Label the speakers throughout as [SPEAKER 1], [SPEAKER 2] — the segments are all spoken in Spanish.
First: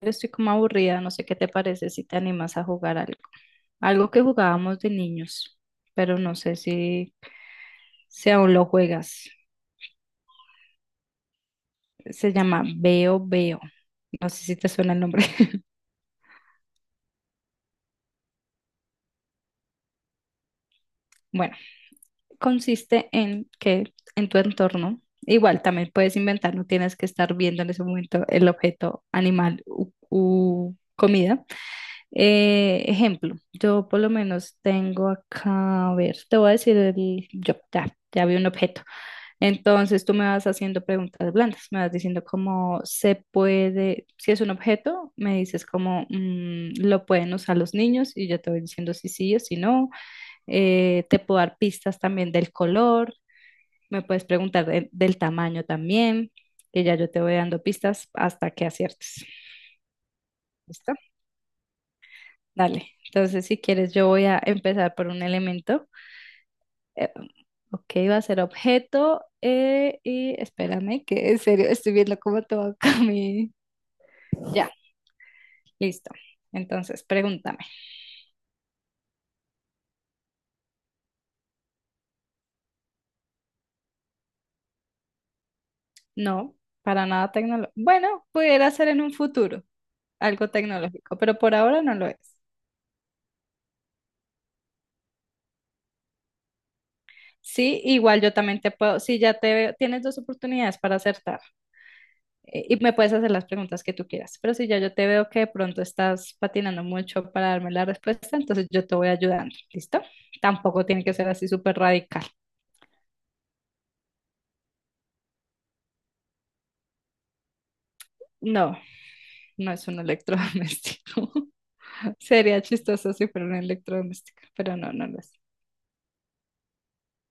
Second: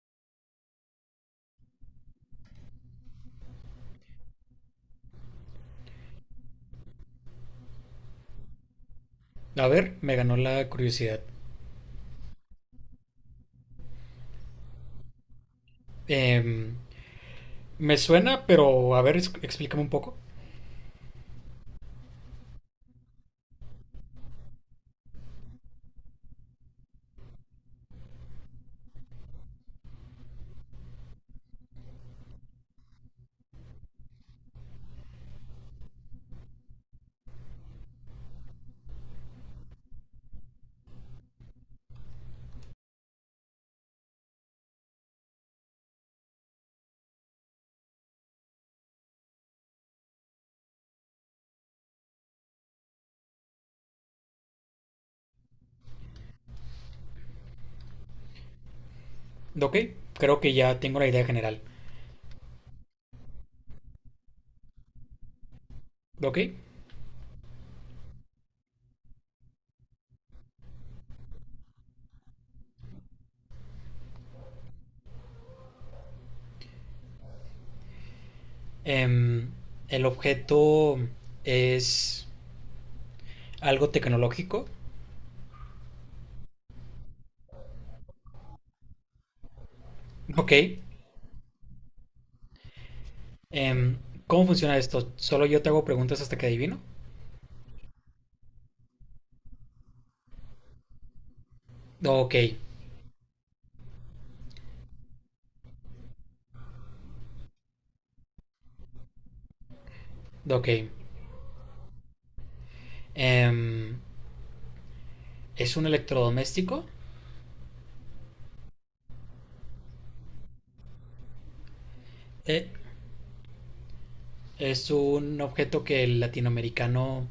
[SPEAKER 1] Estoy como aburrida, no sé qué te parece si te animas a jugar algo. Algo que jugábamos de niños, pero no sé si aún lo juegas.
[SPEAKER 2] A ver, me ganó la curiosidad.
[SPEAKER 1] Se llama Veo Veo. No sé si te suena el nombre.
[SPEAKER 2] Em, Me suena, pero a ver, explícame un poco.
[SPEAKER 1] Bueno, consiste en que en tu entorno, igual también puedes inventar, no tienes que estar viendo en ese momento el objeto animal u comida. Ejemplo, yo por lo menos tengo acá, a ver, te voy a decir ya vi un objeto. Entonces tú me vas haciendo preguntas blandas, me vas diciendo cómo se puede, si es un objeto, me dices cómo lo pueden usar los niños y yo te voy diciendo si sí o si no. Te puedo dar pistas también del color, me puedes preguntar del tamaño también, que ya yo te voy dando pistas hasta que aciertes.
[SPEAKER 2] Ok, creo que ya
[SPEAKER 1] ¿Listo?
[SPEAKER 2] tengo la idea general.
[SPEAKER 1] Dale. Entonces, si quieres, yo voy a empezar por un elemento.
[SPEAKER 2] Ok.
[SPEAKER 1] Eh, ok, va a ser objeto y espérame, que en serio estoy viendo cómo te va a mi, ya, listo. Entonces, pregúntame.
[SPEAKER 2] em, el objeto es algo tecnológico.
[SPEAKER 1] No, para nada tecnológico. Bueno, pudiera ser en un futuro algo
[SPEAKER 2] Ok.
[SPEAKER 1] tecnológico, pero por ahora no lo es.
[SPEAKER 2] em, ¿Cómo funciona esto? ¿Solo yo te hago preguntas hasta que adivino?
[SPEAKER 1] Sí, igual yo también te puedo, si ya te veo, tienes dos oportunidades para acertar,
[SPEAKER 2] Ok,
[SPEAKER 1] y me puedes hacer las preguntas que tú quieras, pero si ya yo te veo que de pronto estás patinando mucho para darme la respuesta, entonces yo te voy ayudando, ¿listo?
[SPEAKER 2] ok.
[SPEAKER 1] Tampoco tiene que ser así súper radical.
[SPEAKER 2] Em, ¿Es un electrodoméstico?
[SPEAKER 1] No, no es un electrodoméstico. Sería
[SPEAKER 2] Eh,
[SPEAKER 1] chistoso si fuera un electrodoméstico, pero
[SPEAKER 2] Es
[SPEAKER 1] no, no lo es.
[SPEAKER 2] un objeto que el latinoamericano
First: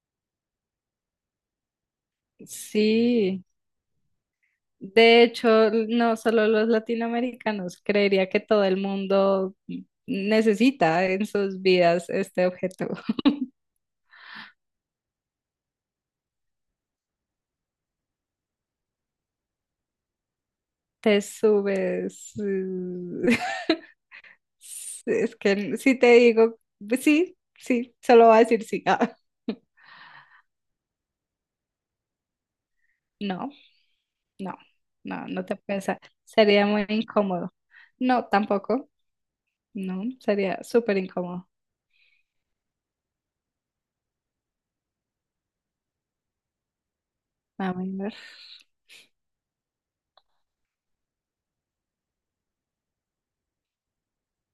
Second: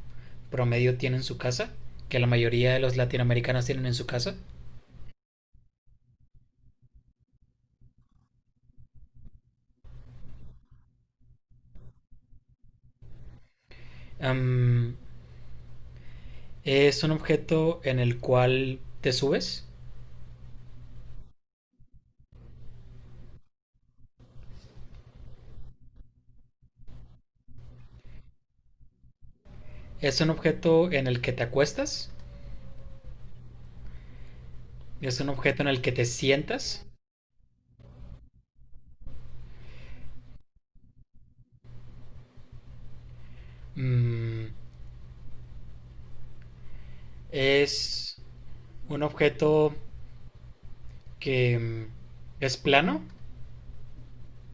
[SPEAKER 2] promedio tiene en su casa, que la mayoría de los
[SPEAKER 1] Sí,
[SPEAKER 2] latinoamericanos tienen en su casa.
[SPEAKER 1] de hecho, no solo los latinoamericanos, creería que todo el mundo necesita en sus vidas este objeto.
[SPEAKER 2] Am, es un objeto en el cual te subes,
[SPEAKER 1] Te subes. Es que si te digo, pues sí, sí, solo va a decir sí. Ah,
[SPEAKER 2] es un objeto en el que te acuestas,
[SPEAKER 1] no, no,
[SPEAKER 2] es
[SPEAKER 1] no,
[SPEAKER 2] un
[SPEAKER 1] no te
[SPEAKER 2] objeto en el que
[SPEAKER 1] piensa.
[SPEAKER 2] te
[SPEAKER 1] Sería
[SPEAKER 2] sientas.
[SPEAKER 1] muy incómodo. No, tampoco. No, sería súper incómodo.
[SPEAKER 2] Mm,
[SPEAKER 1] A ver.
[SPEAKER 2] es un objeto que es plano,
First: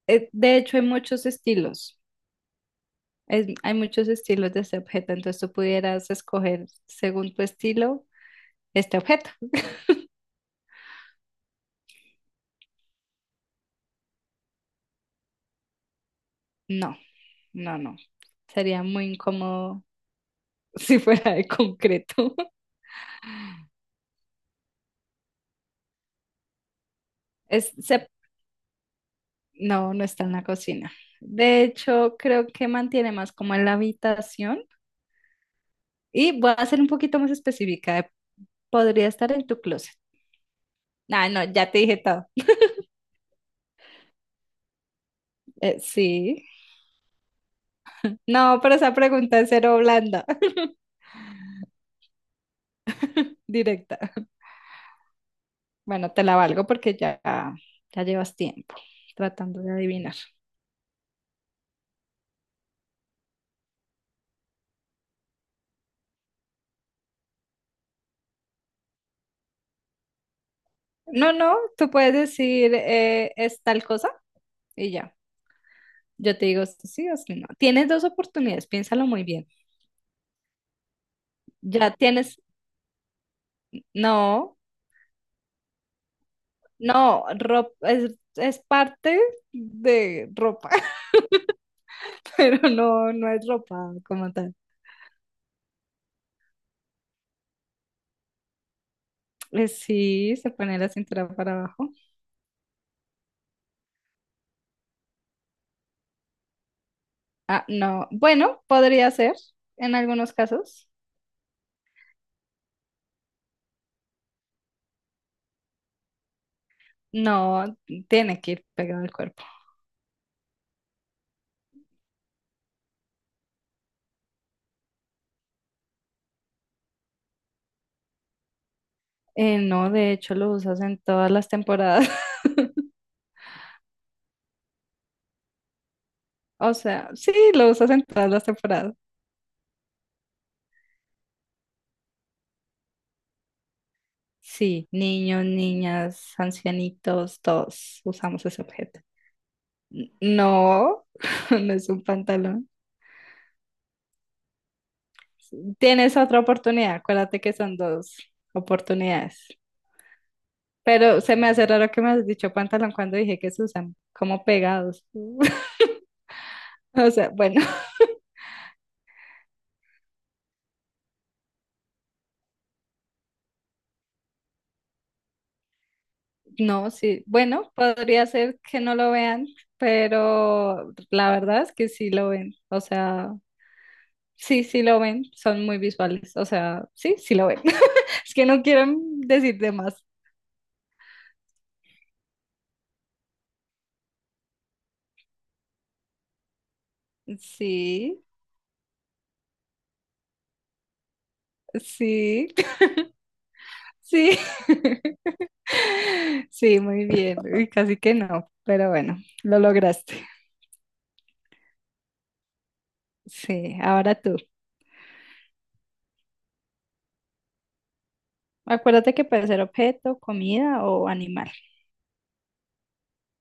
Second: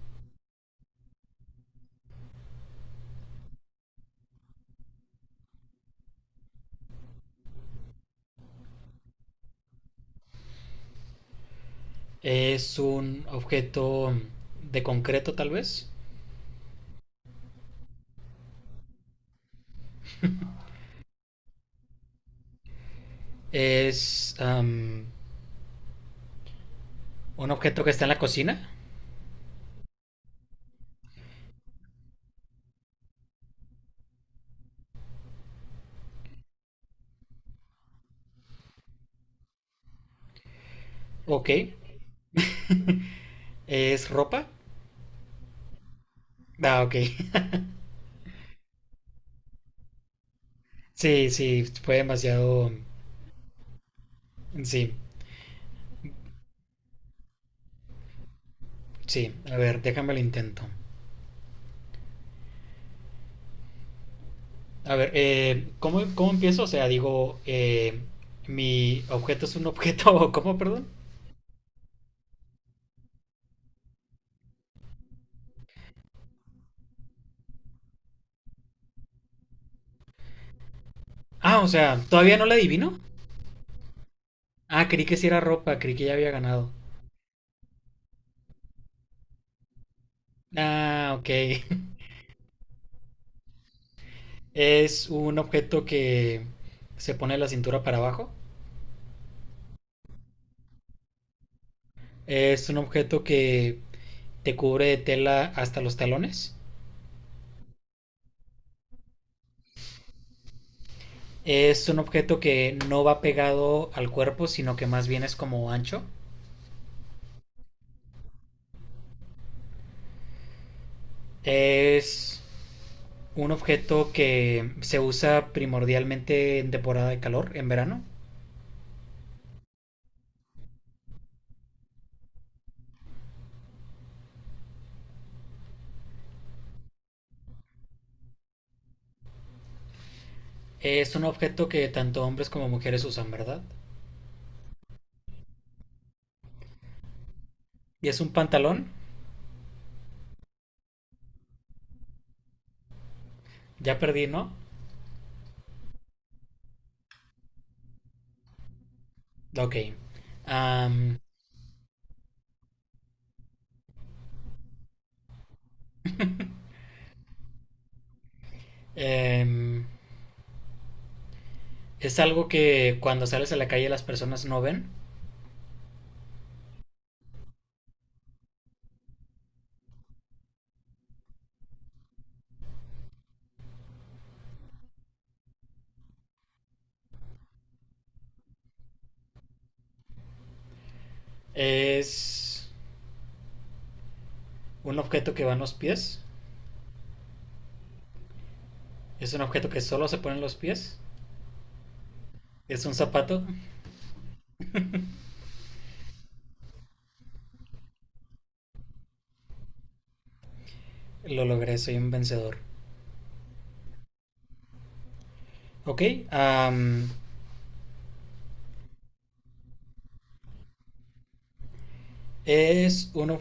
[SPEAKER 1] De hecho, hay muchos estilos. Hay muchos estilos de este objeto, entonces tú pudieras escoger según tu estilo este objeto.
[SPEAKER 2] es un objeto de concreto tal vez,
[SPEAKER 1] No, no, no. Sería muy incómodo si fuera de concreto.
[SPEAKER 2] es un
[SPEAKER 1] Es,
[SPEAKER 2] objeto que está
[SPEAKER 1] se-
[SPEAKER 2] en la cocina.
[SPEAKER 1] no, no está en la cocina. De hecho, creo que mantiene más como en la habitación. Y voy a ser un poquito más específica. Podría estar en tu closet. Ah, no,
[SPEAKER 2] Ok.
[SPEAKER 1] ya te dije todo.
[SPEAKER 2] ¿Es ropa?
[SPEAKER 1] Sí.
[SPEAKER 2] Ah, ok.
[SPEAKER 1] No, pero esa pregunta es cero blanda,
[SPEAKER 2] Sí, sí, fue demasiado…
[SPEAKER 1] directa.
[SPEAKER 2] Sí,
[SPEAKER 1] Bueno, te la valgo porque ya, ya llevas tiempo
[SPEAKER 2] sí. A
[SPEAKER 1] tratando de
[SPEAKER 2] ver, déjame
[SPEAKER 1] adivinar.
[SPEAKER 2] lo intento. A ver, ¿cómo, cómo empiezo? O sea, digo, mi objeto es un objeto, o ¿cómo, perdón?
[SPEAKER 1] No, no, tú puedes decir es tal cosa y ya. Yo te digo si sí o si no. Tienes dos oportunidades, piénsalo muy bien.
[SPEAKER 2] Ah, o
[SPEAKER 1] Ya
[SPEAKER 2] sea, ¿todavía
[SPEAKER 1] tienes,
[SPEAKER 2] no la adivino?
[SPEAKER 1] no,
[SPEAKER 2] Ah, creí que sí era ropa, creí que ya había ganado.
[SPEAKER 1] no, ropa, es parte de ropa,
[SPEAKER 2] Ah, ok.
[SPEAKER 1] pero no, no es ropa como tal.
[SPEAKER 2] Es un objeto que se pone la cintura para abajo.
[SPEAKER 1] Sí, se pone la cintura para abajo.
[SPEAKER 2] Es un objeto que te cubre de tela hasta los talones.
[SPEAKER 1] Ah, no. Bueno, podría ser en algunos casos.
[SPEAKER 2] Es un objeto que no va pegado al cuerpo, sino que más bien es como ancho.
[SPEAKER 1] No, tiene que ir pegado al cuerpo.
[SPEAKER 2] Es un objeto que se usa primordialmente en temporada de calor, en verano.
[SPEAKER 1] No, de hecho lo usas en todas las temporadas. O sea, sí, lo usas en todas las temporadas.
[SPEAKER 2] Es un objeto que tanto hombres como mujeres usan, ¿verdad?
[SPEAKER 1] Sí, niños, niñas, ancianitos, todos
[SPEAKER 2] Y es un
[SPEAKER 1] usamos ese
[SPEAKER 2] pantalón.
[SPEAKER 1] objeto. No, no es un pantalón.
[SPEAKER 2] Ya perdí, ¿no?
[SPEAKER 1] Tienes otra oportunidad, acuérdate que son dos oportunidades.
[SPEAKER 2] Ok. Am,
[SPEAKER 1] Pero se me hace raro que me has dicho pantalón cuando dije que se usan como pegados. O sea, bueno.
[SPEAKER 2] em, es algo que cuando sales a la calle las personas no ven.
[SPEAKER 1] No, sí, bueno, podría ser que no lo vean, pero la verdad es que sí lo ven, o sea, sí, sí lo ven, son muy visuales, o sea, sí, sí lo ven. Es que no quieren decir de más.
[SPEAKER 2] Es un objeto que va en los pies.
[SPEAKER 1] Sí,
[SPEAKER 2] Es un objeto que solo se pone en los pies.
[SPEAKER 1] sí,
[SPEAKER 2] Es un zapato.
[SPEAKER 1] sí. Sí, muy bien, uy, casi que no, pero bueno, lo lograste.
[SPEAKER 2] Lo logré, soy un vencedor.
[SPEAKER 1] Sí, ahora tú.
[SPEAKER 2] Ok, am,
[SPEAKER 1] Acuérdate que puede ser objeto, comida o animal.
[SPEAKER 2] es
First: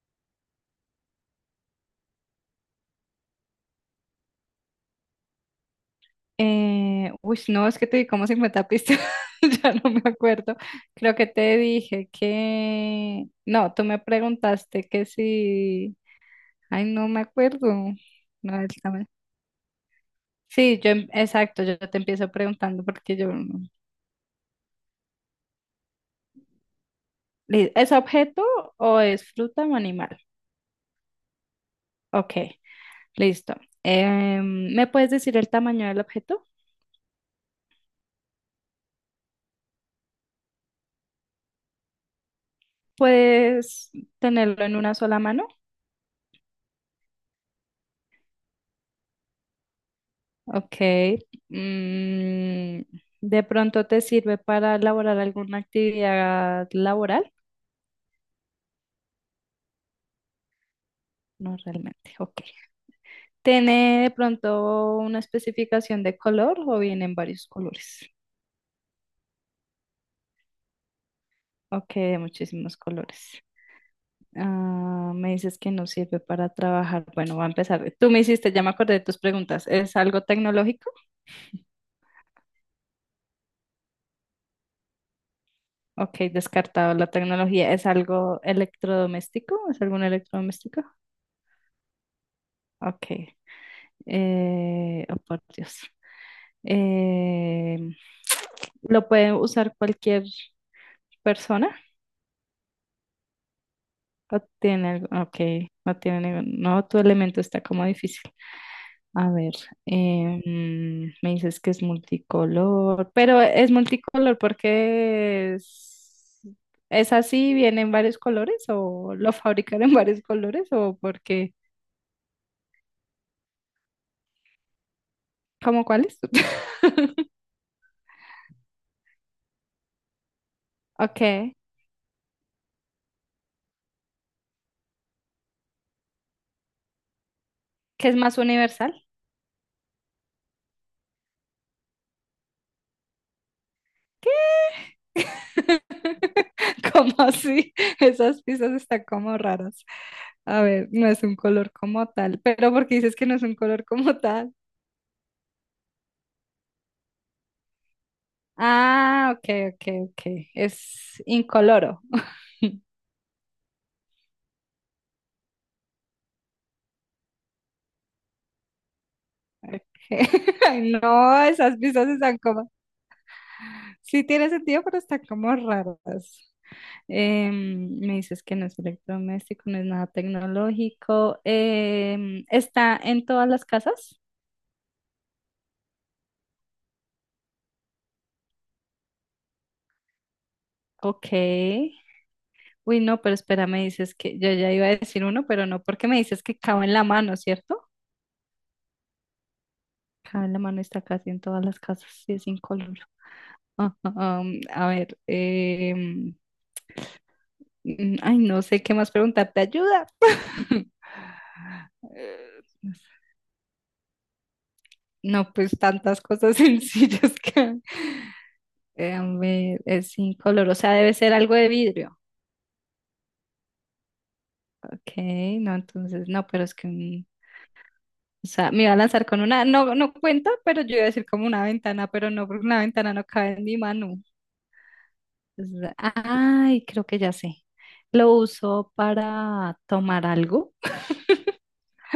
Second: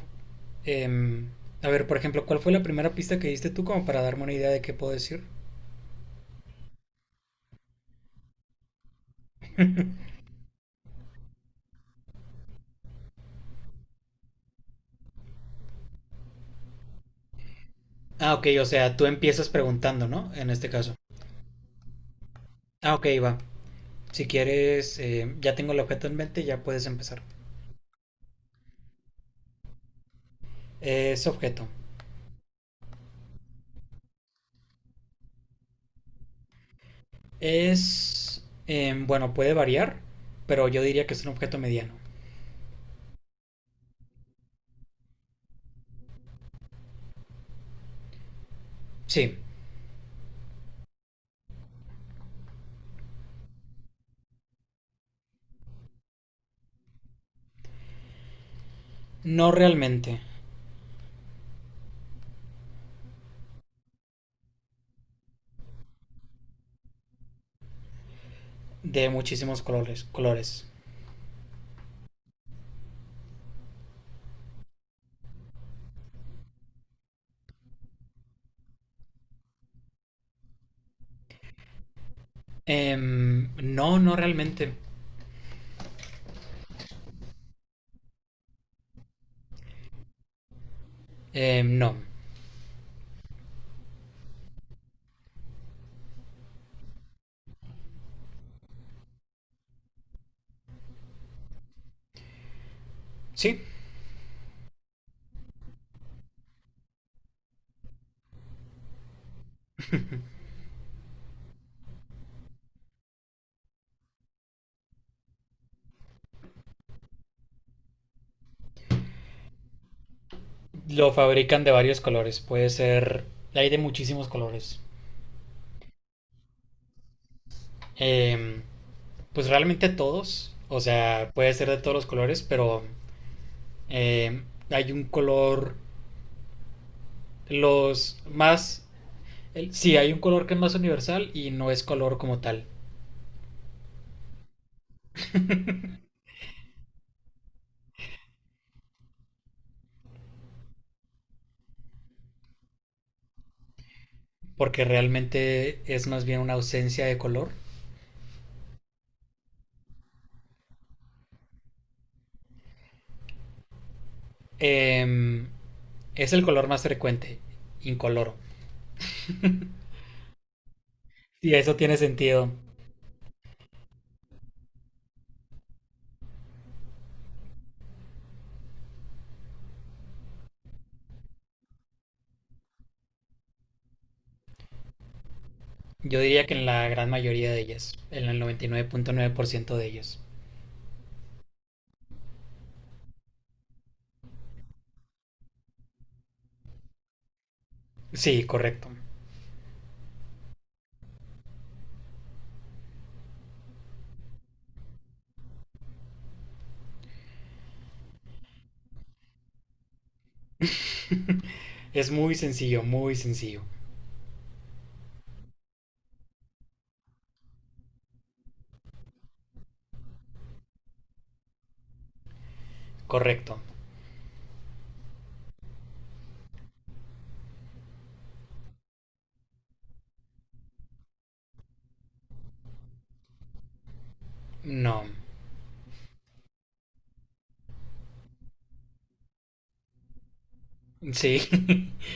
[SPEAKER 2] em, a ver, por ejemplo, ¿cuál fue la primera pista que diste tú como para darme una idea de qué puedo decir?
[SPEAKER 1] Uy, no, es que te di como 50 pistas, ya no me acuerdo. Creo que te dije que... No, tú me preguntaste que si... Ay, no me acuerdo.
[SPEAKER 2] Ah, ok,
[SPEAKER 1] No,
[SPEAKER 2] o
[SPEAKER 1] es- a
[SPEAKER 2] sea, tú
[SPEAKER 1] ver.
[SPEAKER 2] empiezas preguntando, ¿no? En este
[SPEAKER 1] Sí, yo,
[SPEAKER 2] caso.
[SPEAKER 1] exacto, yo te empiezo preguntando
[SPEAKER 2] Ah, ok,
[SPEAKER 1] porque yo...
[SPEAKER 2] va.
[SPEAKER 1] no-
[SPEAKER 2] Si quieres, ya tengo el objeto en mente, ya puedes empezar.
[SPEAKER 1] ¿Es objeto o es fruta o animal?
[SPEAKER 2] Es objeto.
[SPEAKER 1] Ok, listo. ¿Me puedes decir el tamaño del objeto?
[SPEAKER 2] Bueno, puede variar, pero yo diría que es un objeto mediano.
[SPEAKER 1] ¿Puedes tenerlo en una sola mano?
[SPEAKER 2] Sí,
[SPEAKER 1] Ok. Mm, ¿De pronto te sirve para elaborar alguna actividad laboral?
[SPEAKER 2] no realmente.
[SPEAKER 1] No realmente. Ok. ¿Tiene de pronto una especificación de color o vienen varios colores?
[SPEAKER 2] De muchísimos colores, colores.
[SPEAKER 1] Ok, de muchísimos colores. Ah, me dices que no sirve para trabajar. Bueno, va a empezar. Tú me hiciste, ya me acordé de tus preguntas. ¿Es algo tecnológico?
[SPEAKER 2] No, no realmente.
[SPEAKER 1] Ok, descartado la tecnología. ¿Es algo electrodoméstico? ¿Es algún electrodoméstico?
[SPEAKER 2] No.
[SPEAKER 1] Ok. Oh, por Dios. Eh, ¿Lo puede usar cualquier persona?
[SPEAKER 2] Sí,
[SPEAKER 1] ¿O tiene algo? Ok, no tiene no, tu elemento está como difícil. A ver, me dices que es multicolor, pero es multicolor porque es así, viene en varios colores o lo fabrican en varios colores o
[SPEAKER 2] lo
[SPEAKER 1] porque,
[SPEAKER 2] fabrican de varios colores. Puede ser. Hay de muchísimos colores.
[SPEAKER 1] ¿cómo cuáles?
[SPEAKER 2] Eh, pues realmente todos. O
[SPEAKER 1] Ok,
[SPEAKER 2] sea,
[SPEAKER 1] que
[SPEAKER 2] puede ser de todos los colores, pero eh, hay un color.
[SPEAKER 1] es
[SPEAKER 2] Los
[SPEAKER 1] más
[SPEAKER 2] más.
[SPEAKER 1] universal.
[SPEAKER 2] Sí, hay un color que es más universal y no es color como tal.
[SPEAKER 1] ¿Cómo así? Esas piezas están como raras. A ver, no es un color como tal. Pero porque dices que no es un color como tal.
[SPEAKER 2] Porque realmente es más bien una ausencia de color.
[SPEAKER 1] Ah, ok, ok, ok. Es incoloro.
[SPEAKER 2] Em, es el color más frecuente, incoloro.
[SPEAKER 1] Ay, no,
[SPEAKER 2] Y eso
[SPEAKER 1] esas
[SPEAKER 2] tiene
[SPEAKER 1] piezas están
[SPEAKER 2] sentido.
[SPEAKER 1] como. Sí tiene sentido, pero están como raras. Me dices que no es electrodoméstico, no es nada tecnológico. ¿Está en todas las casas?
[SPEAKER 2] Yo diría que en la gran mayoría de ellas, en el 99.9% de ellas.
[SPEAKER 1] Ok. Uy, no, pero espera, me dices que yo ya iba a decir uno, pero no, porque me dices que cabe en la mano, ¿cierto?
[SPEAKER 2] Sí, correcto.
[SPEAKER 1] Cabe en la mano, está casi en todas las casas y es incoloro. A ver, ay, no sé qué más preguntarte, ayuda.
[SPEAKER 2] Es muy
[SPEAKER 1] Eh,
[SPEAKER 2] sencillo, muy sencillo.
[SPEAKER 1] no, pues tantas cosas sencillas que a ver, es incoloro, o sea, debe ser algo de vidrio.
[SPEAKER 2] Correcto.
[SPEAKER 1] Ok, no, entonces, no, pero es que o sea, me iba a lanzar con una, no, no cuenta, pero yo iba a decir como una ventana, pero no, porque una ventana no cabe en mi mano.
[SPEAKER 2] No.
[SPEAKER 1] Entonces, ay, creo que ya sé. Lo uso para tomar algo,
[SPEAKER 2] Sí,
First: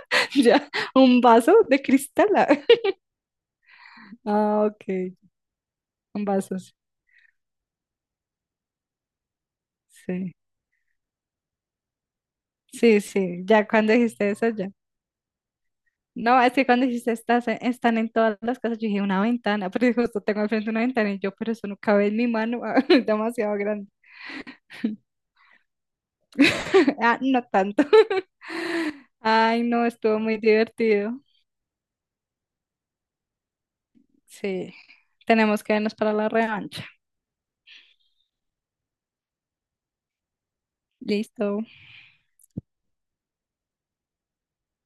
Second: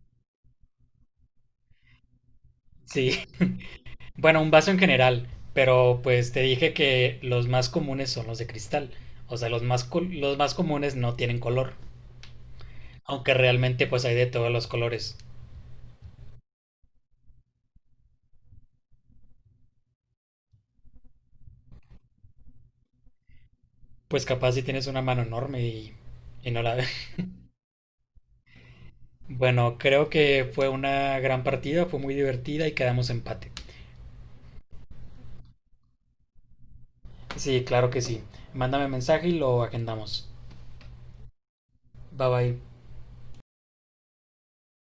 [SPEAKER 1] ya, un vaso de cristal.
[SPEAKER 2] sí. Bueno, un
[SPEAKER 1] Ah,
[SPEAKER 2] vaso en
[SPEAKER 1] ok,
[SPEAKER 2] general, pero
[SPEAKER 1] un
[SPEAKER 2] pues te
[SPEAKER 1] vaso,
[SPEAKER 2] dije
[SPEAKER 1] sí.
[SPEAKER 2] que los más comunes son los de cristal. O sea, los más,
[SPEAKER 1] Sí,
[SPEAKER 2] los más comunes no tienen color,
[SPEAKER 1] sí,
[SPEAKER 2] aunque
[SPEAKER 1] sí, ya
[SPEAKER 2] realmente
[SPEAKER 1] cuando
[SPEAKER 2] pues hay de
[SPEAKER 1] dijiste eso,
[SPEAKER 2] todos los
[SPEAKER 1] ya.
[SPEAKER 2] colores.
[SPEAKER 1] No, es que cuando dijiste están en todas las casas, yo dije una ventana, pero justo tengo al frente una ventana y yo, pero eso no cabe en mi mano, demasiado grande.
[SPEAKER 2] Pues capaz si tienes una mano enorme y no la ves.
[SPEAKER 1] Ah, no tanto. Ay,
[SPEAKER 2] Bueno,
[SPEAKER 1] no,
[SPEAKER 2] creo
[SPEAKER 1] estuvo muy
[SPEAKER 2] que fue
[SPEAKER 1] divertido.
[SPEAKER 2] una gran partida, fue muy divertida y quedamos empate.
[SPEAKER 1] Sí, tenemos que vernos para la revancha.
[SPEAKER 2] Sí, claro que sí. Mándame mensaje y lo agendamos.
[SPEAKER 1] Listo.
[SPEAKER 2] Bye bye.